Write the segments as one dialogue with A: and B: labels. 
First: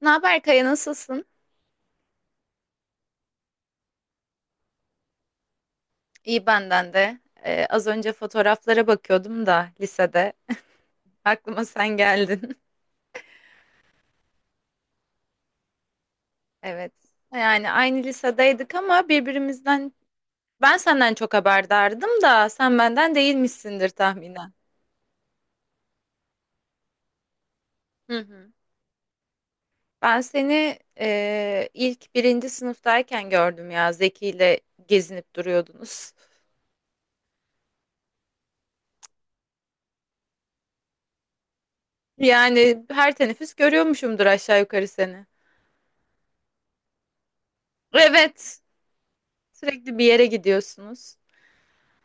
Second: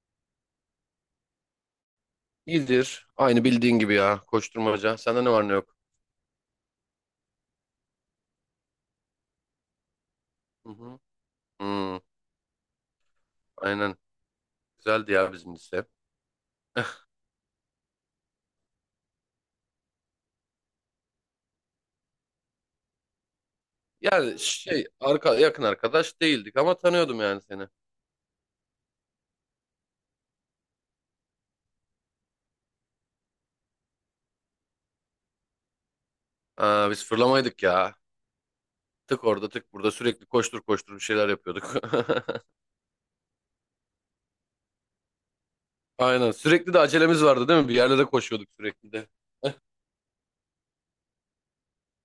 A: Ne haber Kaya, nasılsın?
B: İyidir. Aynı bildiğin gibi ya. Koşturmaca. Sende ne var ne yok?
A: İyi benden de. Az önce fotoğraflara bakıyordum da lisede.
B: Hı hı.
A: Aklıma sen
B: Hmm,
A: geldin.
B: aynen. Güzeldi ya bizim lise.
A: Evet. Yani aynı lisedeydik ama birbirimizden ben senden çok haberdardım da sen benden değilmişsindir
B: Yani
A: tahminen.
B: yakın arkadaş değildik ama tanıyordum yani seni.
A: Hı hı. Ben seni ilk birinci sınıftayken gördüm ya, Zeki ile gezinip duruyordunuz.
B: Aa, biz fırlamaydık ya. Tık orada tık burada sürekli koştur koştur bir şeyler yapıyorduk.
A: Yani her teneffüs görüyormuşumdur aşağı yukarı seni.
B: Aynen. Sürekli de acelemiz vardı değil mi? Bir yerlere koşuyorduk
A: Evet.
B: sürekli de.
A: Sürekli bir yere gidiyorsunuz.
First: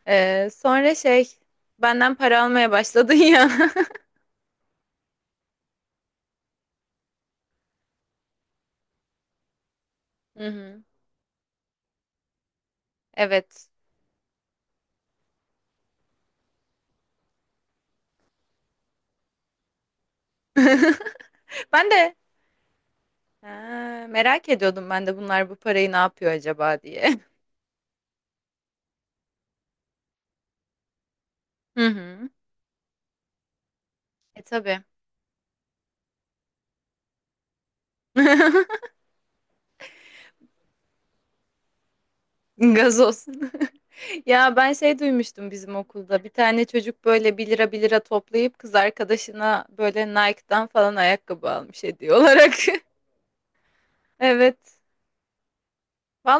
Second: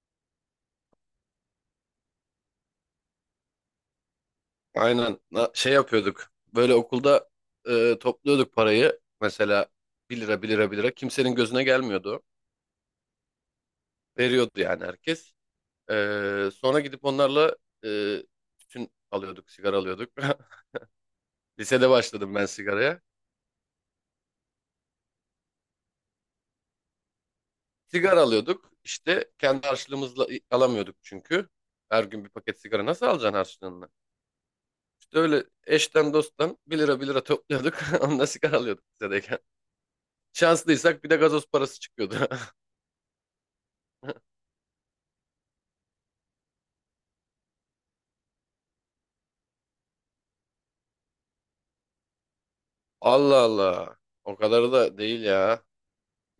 A: Sonra benden para almaya başladın ya.
B: Aynen. Şey yapıyorduk. Böyle okulda topluyorduk parayı. Mesela 1 lira
A: Hı
B: 1 lira 1
A: hı.
B: lira. Kimsenin gözüne gelmiyordu.
A: Evet.
B: Veriyordu yani herkes. Sonra gidip onlarla e, tütün alıyorduk, sigara alıyorduk. Lisede
A: Ben de
B: başladım ben sigaraya.
A: ha, merak ediyordum, ben de bunlar bu parayı ne yapıyor acaba diye.
B: Sigara alıyorduk. İşte kendi harçlığımızla alamıyorduk çünkü.
A: Hı
B: Her gün
A: hı.
B: bir paket sigara nasıl alacaksın harçlığını?
A: E tabii.
B: İşte öyle eşten dosttan 1 lira 1 lira topluyorduk. Onunla sigara alıyorduk lisedeyken. Şanslıysak bir de gazoz parası çıkıyordu.
A: Gazoz. Ya ben şey duymuştum bizim okulda. Bir tane çocuk böyle 1 lira 1 lira toplayıp kız arkadaşına böyle Nike'dan falan ayakkabı almış hediye olarak.
B: Allah Allah. O
A: Evet.
B: kadar da değil ya.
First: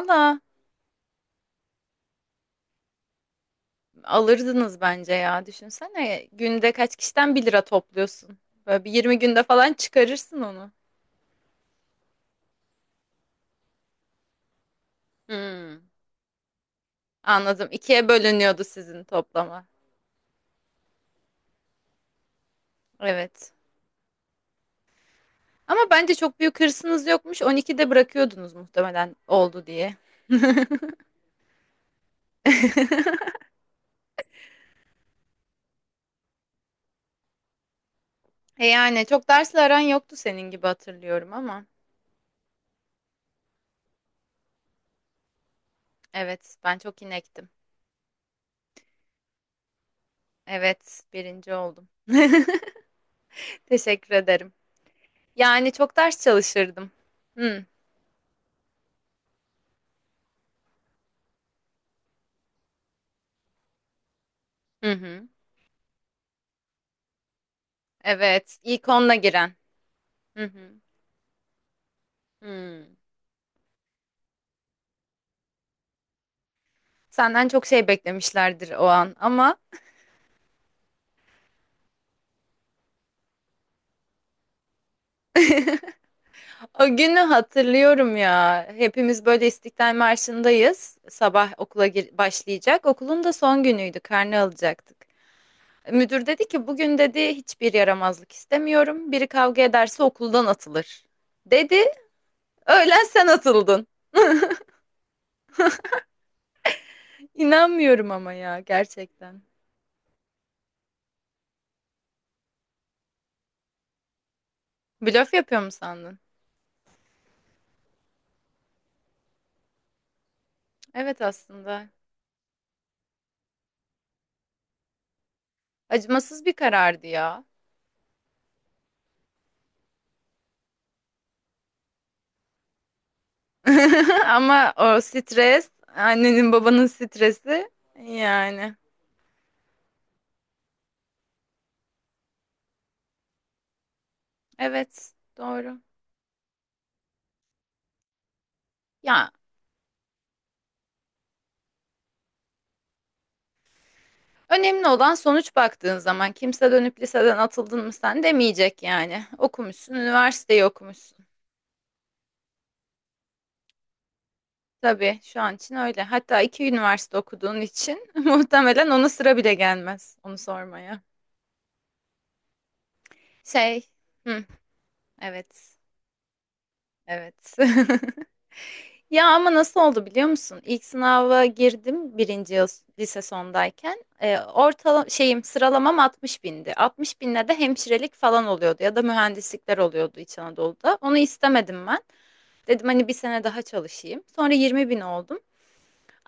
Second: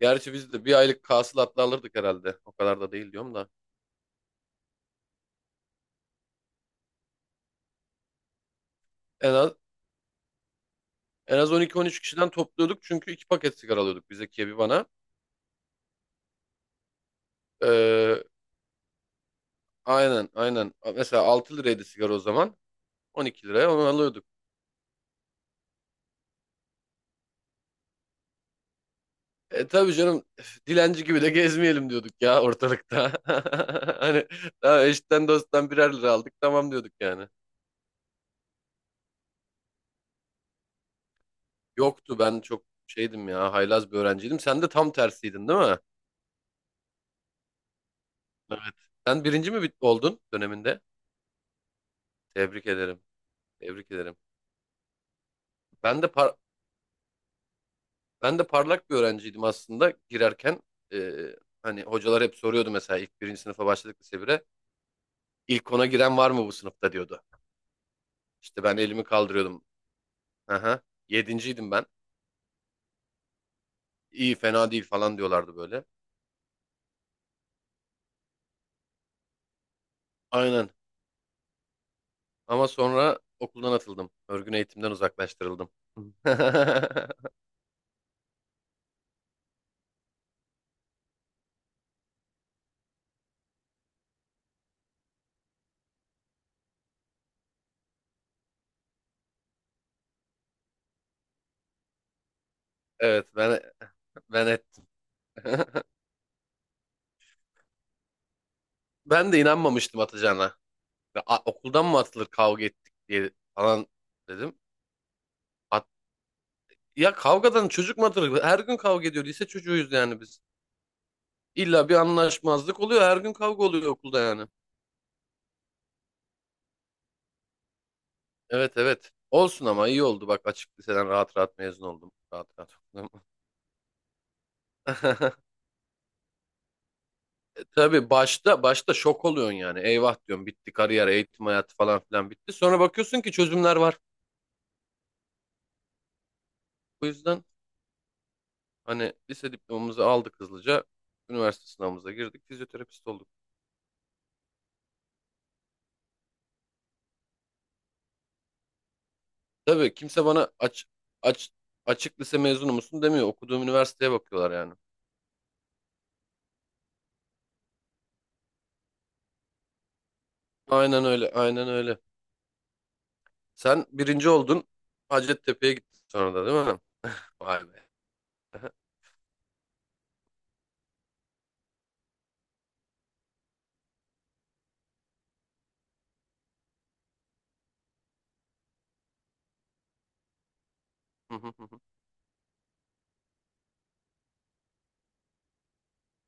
B: Gerçi biz de bir aylık hasılatla alırdık herhalde. O kadar da değil diyorum da.
A: Alırdınız bence ya. Düşünsene, günde kaç kişiden bir lira topluyorsun. Böyle bir 20
B: En
A: günde
B: az
A: falan çıkarırsın onu.
B: En az 12-13 kişiden topluyorduk çünkü iki paket sigara alıyorduk biz Zekiye bir bana.
A: Hmm, anladım. İkiye
B: Ee,
A: bölünüyordu sizin toplama.
B: aynen aynen. Mesela 6 liraydı sigara o zaman. 12
A: Evet.
B: liraya onu alıyorduk.
A: Ama bence çok büyük hırsınız yokmuş. 12'de bırakıyordunuz muhtemelen, oldu
B: E tabii
A: diye.
B: canım üf, dilenci gibi de gezmeyelim diyorduk ya ortalıkta. Hani daha eşitten dosttan birer lira aldık tamam diyorduk yani.
A: E yani çok dersle aran yoktu senin, gibi hatırlıyorum ama.
B: Yoktu, ben çok şeydim ya, haylaz bir öğrenciydim. Sen de tam tersiydin değil mi?
A: Evet, ben çok inektim.
B: Evet. Sen oldun döneminde?
A: Evet, birinci oldum.
B: Tebrik ederim. Tebrik
A: Teşekkür
B: ederim.
A: ederim. Yani çok
B: Ben de
A: ders
B: par-
A: çalışırdım. Hı,
B: Ben de parlak bir öğrenciydim aslında girerken. Ee, hani hocalar hep soruyordu mesela ilk birinci sınıfa başladık lise 1'e.
A: hı hı.
B: İlk ona giren var mı bu sınıfta diyordu.
A: Evet,
B: İşte ben
A: ilk
B: elimi
A: onla giren.
B: kaldırıyordum.
A: Hı hı.
B: Aha, yedinciydim ben.
A: Hmm.
B: İyi fena değil falan diyorlardı böyle.
A: Senden çok şey beklemişlerdir o an ama
B: Aynen, ama sonra okuldan atıldım. Örgün eğitimden uzaklaştırıldım.
A: o günü hatırlıyorum ya. Hepimiz böyle İstiklal Marşı'ndayız. Sabah okula gir- başlayacak. Okulun da son günüydü. Karne alacaktık. Müdür dedi ki bugün dedi hiçbir yaramazlık istemiyorum. Biri kavga ederse okuldan atılır. Dedi. Öğlen sen
B: Evet, ben
A: atıldın.
B: ben et.
A: İnanmıyorum ama ya,
B: Ben de
A: gerçekten.
B: inanmamıştım atacağına. Ve, "A, okuldan mı atılır kavga ettik" diye falan dedim.
A: Blöf yapıyor mu sandın?
B: Ya kavgadan çocuk mu? Her gün kavga ediyor. Lise çocuğuyuz yani biz.
A: Evet, aslında.
B: İlla bir anlaşmazlık oluyor. Her gün kavga oluyor okulda yani.
A: Acımasız bir karardı ya.
B: Evet, evet. Olsun, ama iyi oldu. Bak, açık liseden rahat rahat mezun oldum. Rahat rahat okudum.
A: Ama o stres, annenin babanın stresi
B: Tabii başta
A: yani.
B: başta şok oluyorsun yani. Eyvah diyorum, bitti kariyer, eğitim hayatı falan filan bitti. Sonra bakıyorsun ki çözümler var.
A: Evet, doğru.
B: Bu yüzden hani
A: Ya
B: lise diplomamızı aldık hızlıca. Üniversite sınavımıza girdik. Fizyoterapist olduk.
A: önemli olan sonuç, baktığın zaman kimse dönüp liseden atıldın mı sen demeyecek yani. Okumuşsun,
B: Tabii kimse bana
A: üniversiteyi okumuşsun.
B: aç, açık lise mezunu musun demiyor. Okuduğum üniversiteye bakıyorlar yani.
A: Tabii şu an için öyle. Hatta iki üniversite okuduğun için muhtemelen ona sıra bile gelmez onu sormaya.
B: Aynen öyle, aynen öyle.
A: Şey,
B: Sen birinci
A: hı,
B: oldun, Hacettepe'ye
A: evet,
B: gittin sonra da değil mi?
A: evet.
B: Vay be.
A: Ya ama nasıl oldu biliyor musun? İlk sınava girdim birinci yıl, lise sondayken. Ortala şeyim, sıralamam 60 bindi. 60 binle de hemşirelik falan oluyordu ya da mühendislikler oluyordu İç Anadolu'da. Onu istemedim ben. Dedim hani bir sene daha çalışayım. Sonra 20 bin oldum.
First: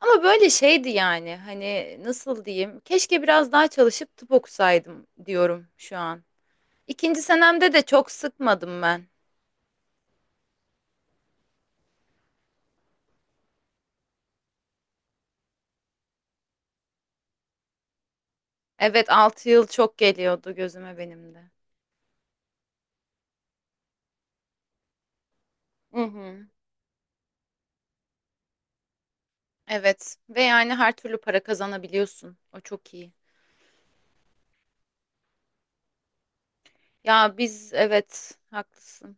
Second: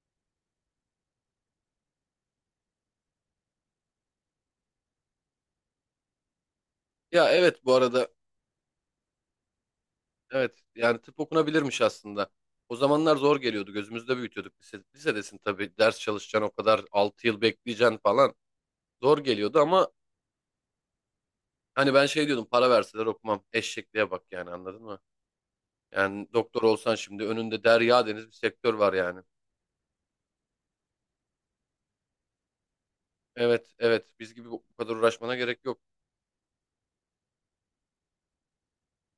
A: Ama böyle şeydi yani, hani nasıl diyeyim? Keşke biraz daha çalışıp tıp okusaydım diyorum şu an. İkinci
B: Ya evet
A: senemde
B: bu
A: de
B: arada,
A: çok sıkmadım ben.
B: evet yani tıp okunabilirmiş aslında. O zamanlar zor geliyordu, gözümüzde büyütüyorduk. Lise, lisedesin tabii, ders çalışacaksın o kadar, 6 yıl bekleyeceksin falan.
A: Evet,
B: Zor
A: 6
B: geliyordu
A: yıl
B: ama
A: çok geliyordu gözüme benim de.
B: hani ben şey diyordum, para verseler okumam. Eşekliğe bak yani, anladın mı? Yani doktor olsan şimdi önünde derya deniz bir sektör var yani.
A: Evet ve yani her türlü para kazanabiliyorsun. O çok iyi.
B: Evet, evet, biz gibi bu kadar uğraşmana gerek yok.
A: Ya biz, evet haklısın.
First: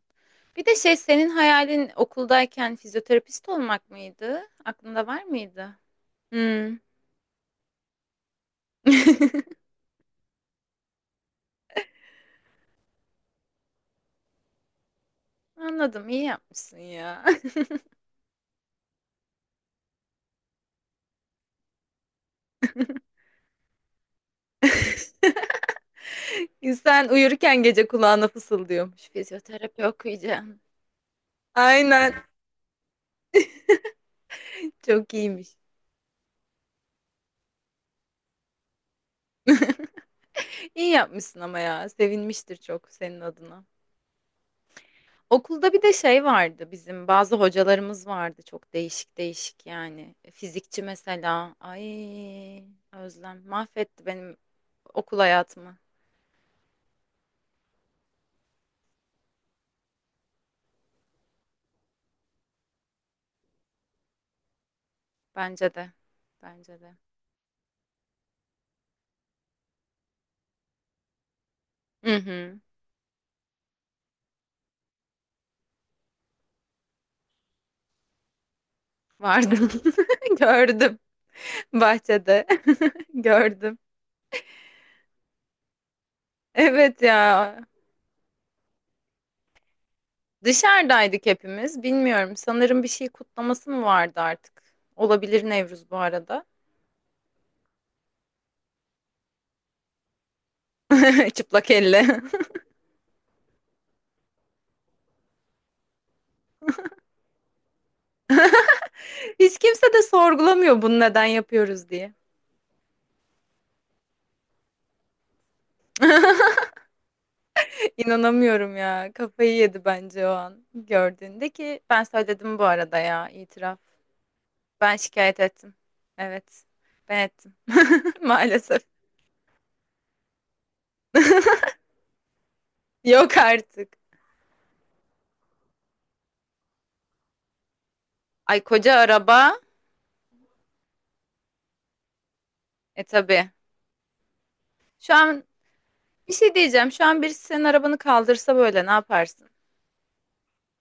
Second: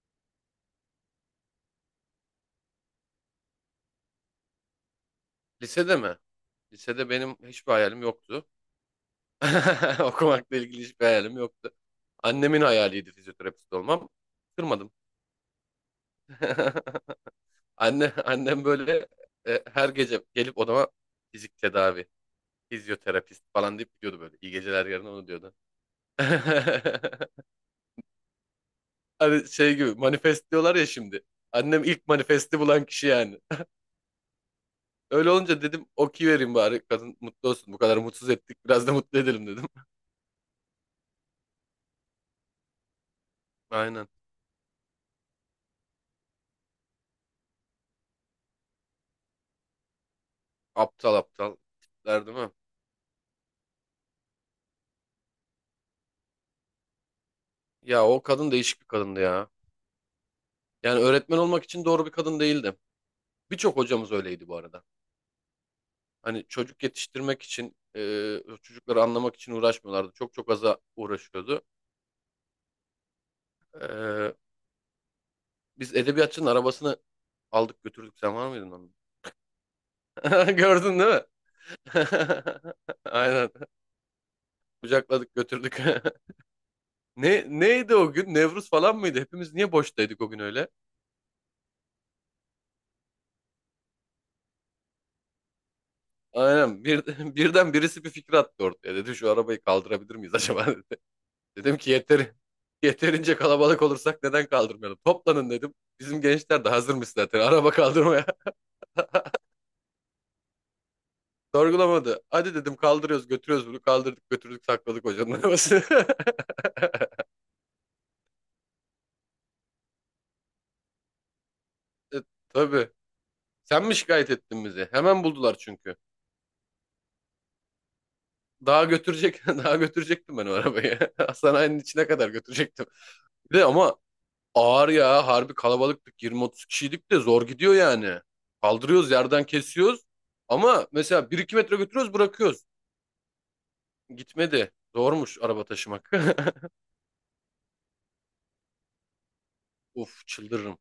A: Bir de şey, senin hayalin okuldayken fizyoterapist olmak mıydı? Aklında var mıydı?
B: Lisede mi?
A: Hmm.
B: Lisede benim hiçbir hayalim yoktu. Okumakla ilgili hiçbir hayalim yoktu. Annemin hayaliydi fizyoterapist olmam. Kırmadım.
A: Anladım, iyi yapmışsın ya.
B: Annem böyle her gece gelip odama fizik tedavi, fizyoterapist falan deyip gidiyordu böyle. İyi geceler, yarın onu diyordu.
A: İnsan uyurken gece kulağına fısıldıyormuş.
B: Hani şey
A: Fizyoterapi
B: gibi manifest
A: okuyacağım.
B: diyorlar ya şimdi. Annem ilk
A: Aynen,
B: manifesti bulan kişi yani.
A: çok
B: Öyle
A: iyiymiş.
B: olunca dedim okey vereyim bari, kadın mutlu olsun. Bu kadar mutsuz ettik, biraz da mutlu edelim dedim.
A: İyi yapmışsın, ama ya sevinmiştir çok senin adına.
B: Aynen.
A: Okulda bir de şey vardı, bizim bazı hocalarımız vardı çok değişik değişik yani. Fizikçi
B: Aptal
A: mesela.
B: aptal
A: Ay,
B: tipler değil mi?
A: Özlem mahvetti benim okul hayatımı.
B: Ya o kadın değişik bir kadındı ya. Yani öğretmen olmak için doğru bir kadın değildi. Birçok hocamız öyleydi bu arada.
A: Bence de.
B: Hani
A: Bence
B: çocuk
A: de.
B: yetiştirmek için, çocukları anlamak için uğraşmıyorlardı. Çok çok aza uğraşıyordu.
A: Hı hı.
B: E, biz edebiyatçının arabasını aldık götürdük. Sen var mıydın onun?
A: Vardı. Gördüm.
B: Gördün değil mi?
A: Bahçede.
B: Aynen.
A: Gördüm.
B: Kucakladık götürdük.
A: Evet ya.
B: Neydi o gün? Nevruz falan mıydı? Hepimiz niye boştaydık o gün öyle?
A: Dışarıdaydık hepimiz. Bilmiyorum. Sanırım bir şey kutlaması mı vardı artık? Olabilir Nevruz, bu arada.
B: Aynen. Birden birisi bir fikir attı ortaya. Dedi şu arabayı kaldırabilir miyiz acaba dedi.
A: Çıplak
B: Dedim ki
A: elle.
B: yeterince kalabalık olursak neden kaldırmayalım? Toplanın dedim. Bizim gençler de hazırmış zaten araba kaldırmaya.
A: Hiç kimse de sorgulamıyor bunu neden yapıyoruz diye.
B: Sorgulamadı. Hadi dedim, kaldırıyoruz götürüyoruz bunu. Kaldırdık götürdük sakladık hocanın arabasını.
A: İnanamıyorum ya. Kafayı yedi bence o an gördüğünde, ki ben
B: E,
A: söyledim bu
B: tabii.
A: arada ya, itiraf.
B: Sen mi şikayet ettin bizi?
A: Ben
B: Hemen
A: şikayet
B: buldular
A: ettim.
B: çünkü.
A: Evet. Ben ettim. Maalesef.
B: Daha götürecektim ben o arabayı. Hastanenin içine kadar götürecektim.
A: Yok
B: Bir de
A: artık.
B: ama ağır ya, harbi kalabalıktık, 20-30 kişiydik de zor gidiyor yani.
A: Ay koca
B: Kaldırıyoruz yerden
A: araba.
B: kesiyoruz ama mesela bir iki metre götürüyoruz bırakıyoruz.
A: E tabii.
B: Gitmedi.
A: Şu
B: Zormuş
A: an
B: araba taşımak.
A: bir şey diyeceğim. Şu an birisi senin arabanı kaldırsa böyle ne yaparsın?
B: Of, çıldırırım.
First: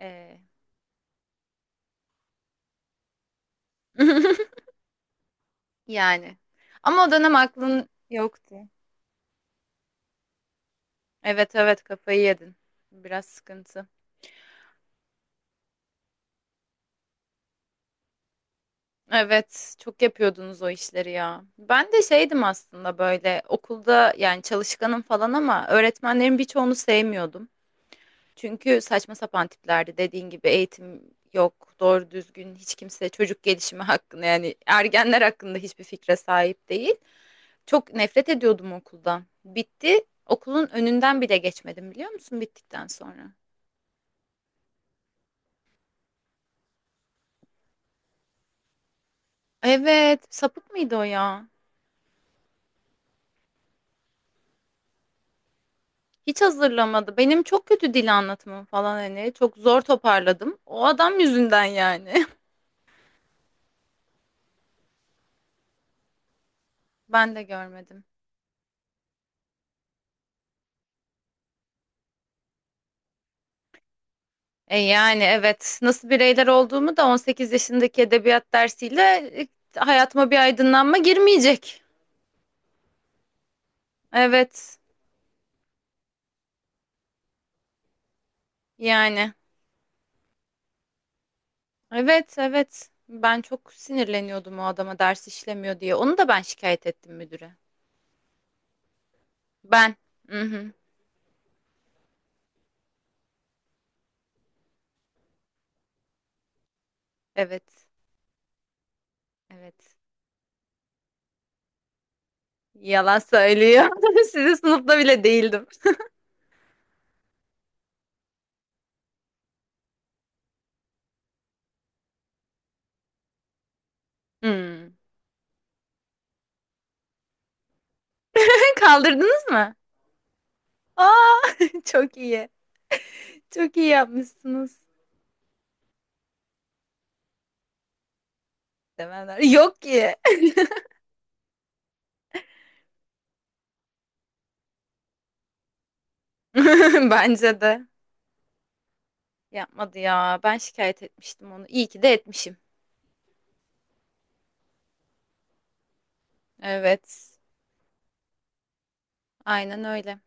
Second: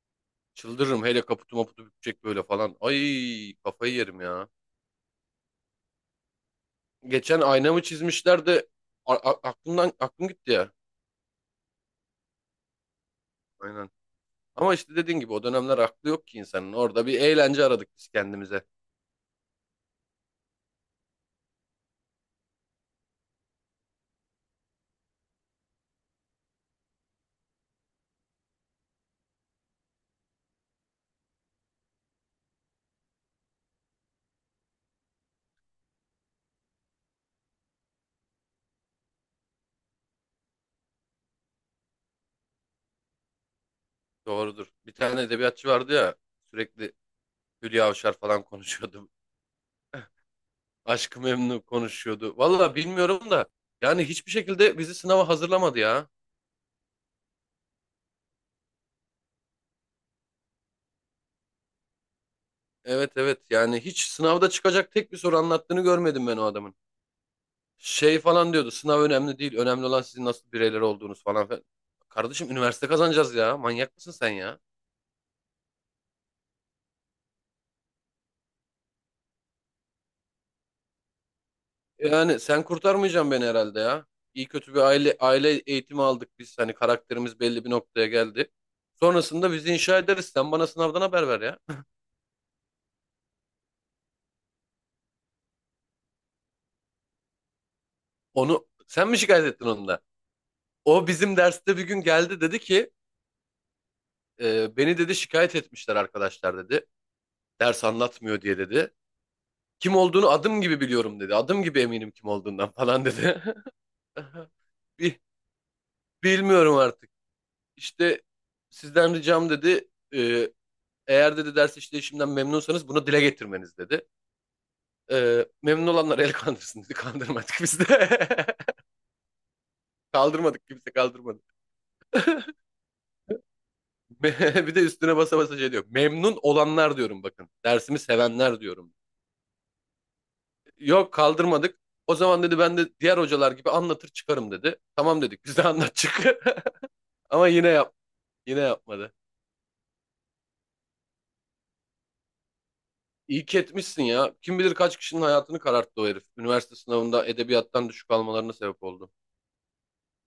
A: Ee,
B: Çıldırırım, hele kaputu maputu bükecek böyle falan. Ay kafayı yerim ya.
A: yani. Ama o dönem
B: Geçen aynamı
A: aklın
B: çizmişler
A: yoktu.
B: de aklım gitti ya.
A: Evet evet, kafayı yedin. Biraz sıkıntı.
B: Aynen. Ama işte dediğin gibi o dönemler aklı yok ki insanın. Orada bir eğlence aradık biz kendimize.
A: Evet, çok yapıyordunuz o işleri ya. Ben de şeydim aslında böyle okulda, yani çalışkanım falan ama öğretmenlerin birçoğunu sevmiyordum. Çünkü saçma sapan tiplerdi, dediğin gibi eğitim yok, doğru düzgün hiç kimse çocuk gelişimi hakkında yani ergenler hakkında hiçbir fikre sahip değil. Çok nefret ediyordum okuldan. Bitti, okulun önünden bile geçmedim biliyor musun bittikten sonra?
B: Doğrudur. Bir tane edebiyatçı vardı ya, sürekli Hülya Avşar falan konuşuyordu,
A: Evet, sapık mıydı o
B: Aşk-ı
A: ya?
B: Memnu konuşuyordu. Valla bilmiyorum da yani hiçbir şekilde bizi sınava hazırlamadı ya.
A: Hiç hazırlamadı. Benim çok kötü dil anlatımım falan hani. Çok zor toparladım. O adam yüzünden yani.
B: Evet, evet, yani hiç sınavda çıkacak tek bir soru anlattığını görmedim ben o adamın.
A: Ben de görmedim.
B: Şey falan diyordu, sınav önemli değil, önemli olan sizin nasıl bireyler olduğunuz falan filan. Kardeşim üniversite kazanacağız ya, manyak mısın sen ya?
A: E yani evet. Nasıl bireyler olduğumu da 18 yaşındaki edebiyat dersiyle e, hayatıma bir aydınlanma girmeyecek.
B: Yani sen kurtarmayacaksın beni herhalde ya. İyi kötü
A: Evet.
B: bir aile eğitimi aldık biz, hani karakterimiz belli bir noktaya geldi.
A: Yani.
B: Sonrasında bizi inşa ederiz, sen bana sınavdan haber ver ya.
A: Evet, evet. Ben çok sinirleniyordum o adama ders işlemiyor diye. Onu da ben şikayet ettim müdüre.
B: Onu sen mi şikayet ettin, onu
A: Ben.
B: da?
A: Mhm.
B: O bizim derste bir gün geldi dedi ki beni dedi şikayet etmişler arkadaşlar dedi. Ders
A: Evet.
B: anlatmıyor diye dedi. Kim
A: Evet.
B: olduğunu adım gibi biliyorum dedi. Adım gibi eminim kim olduğundan falan
A: Yalan
B: dedi.
A: söylüyor. Sizin sınıfta
B: "Bi-
A: bile değildim.
B: Bilmiyorum artık. İşte sizden ricam dedi. e, eğer dedi ders işleyişimden memnunsanız bunu dile getirmeniz dedi.
A: Hmm.
B: E, memnun olanlar el kandırsın dedi. Kandırmadık biz de.
A: Kaldırdınız mı?
B: Kaldırmadık, kimse
A: Aa,
B: kaldırmadı.
A: çok iyi. Çok iyi
B: Bir de
A: yapmışsınız.
B: üstüne basa basa şey diyor. Memnun olanlar diyorum bakın. Dersimi sevenler diyorum.
A: Demeler. Yok ki.
B: Yok, kaldırmadık. O zaman dedi ben de diğer hocalar gibi anlatır çıkarım dedi. Tamam dedik biz de, anlat çık. Ama
A: Bence de.
B: yine yapmadı.
A: Yapmadı ya. Ben şikayet etmiştim onu. İyi ki de etmişim.
B: İyi ki etmişsin ya. Kim bilir kaç kişinin hayatını kararttı o herif. Üniversite sınavında
A: Evet.
B: edebiyattan düşük almalarına sebep oldu.
A: Aynen öyle.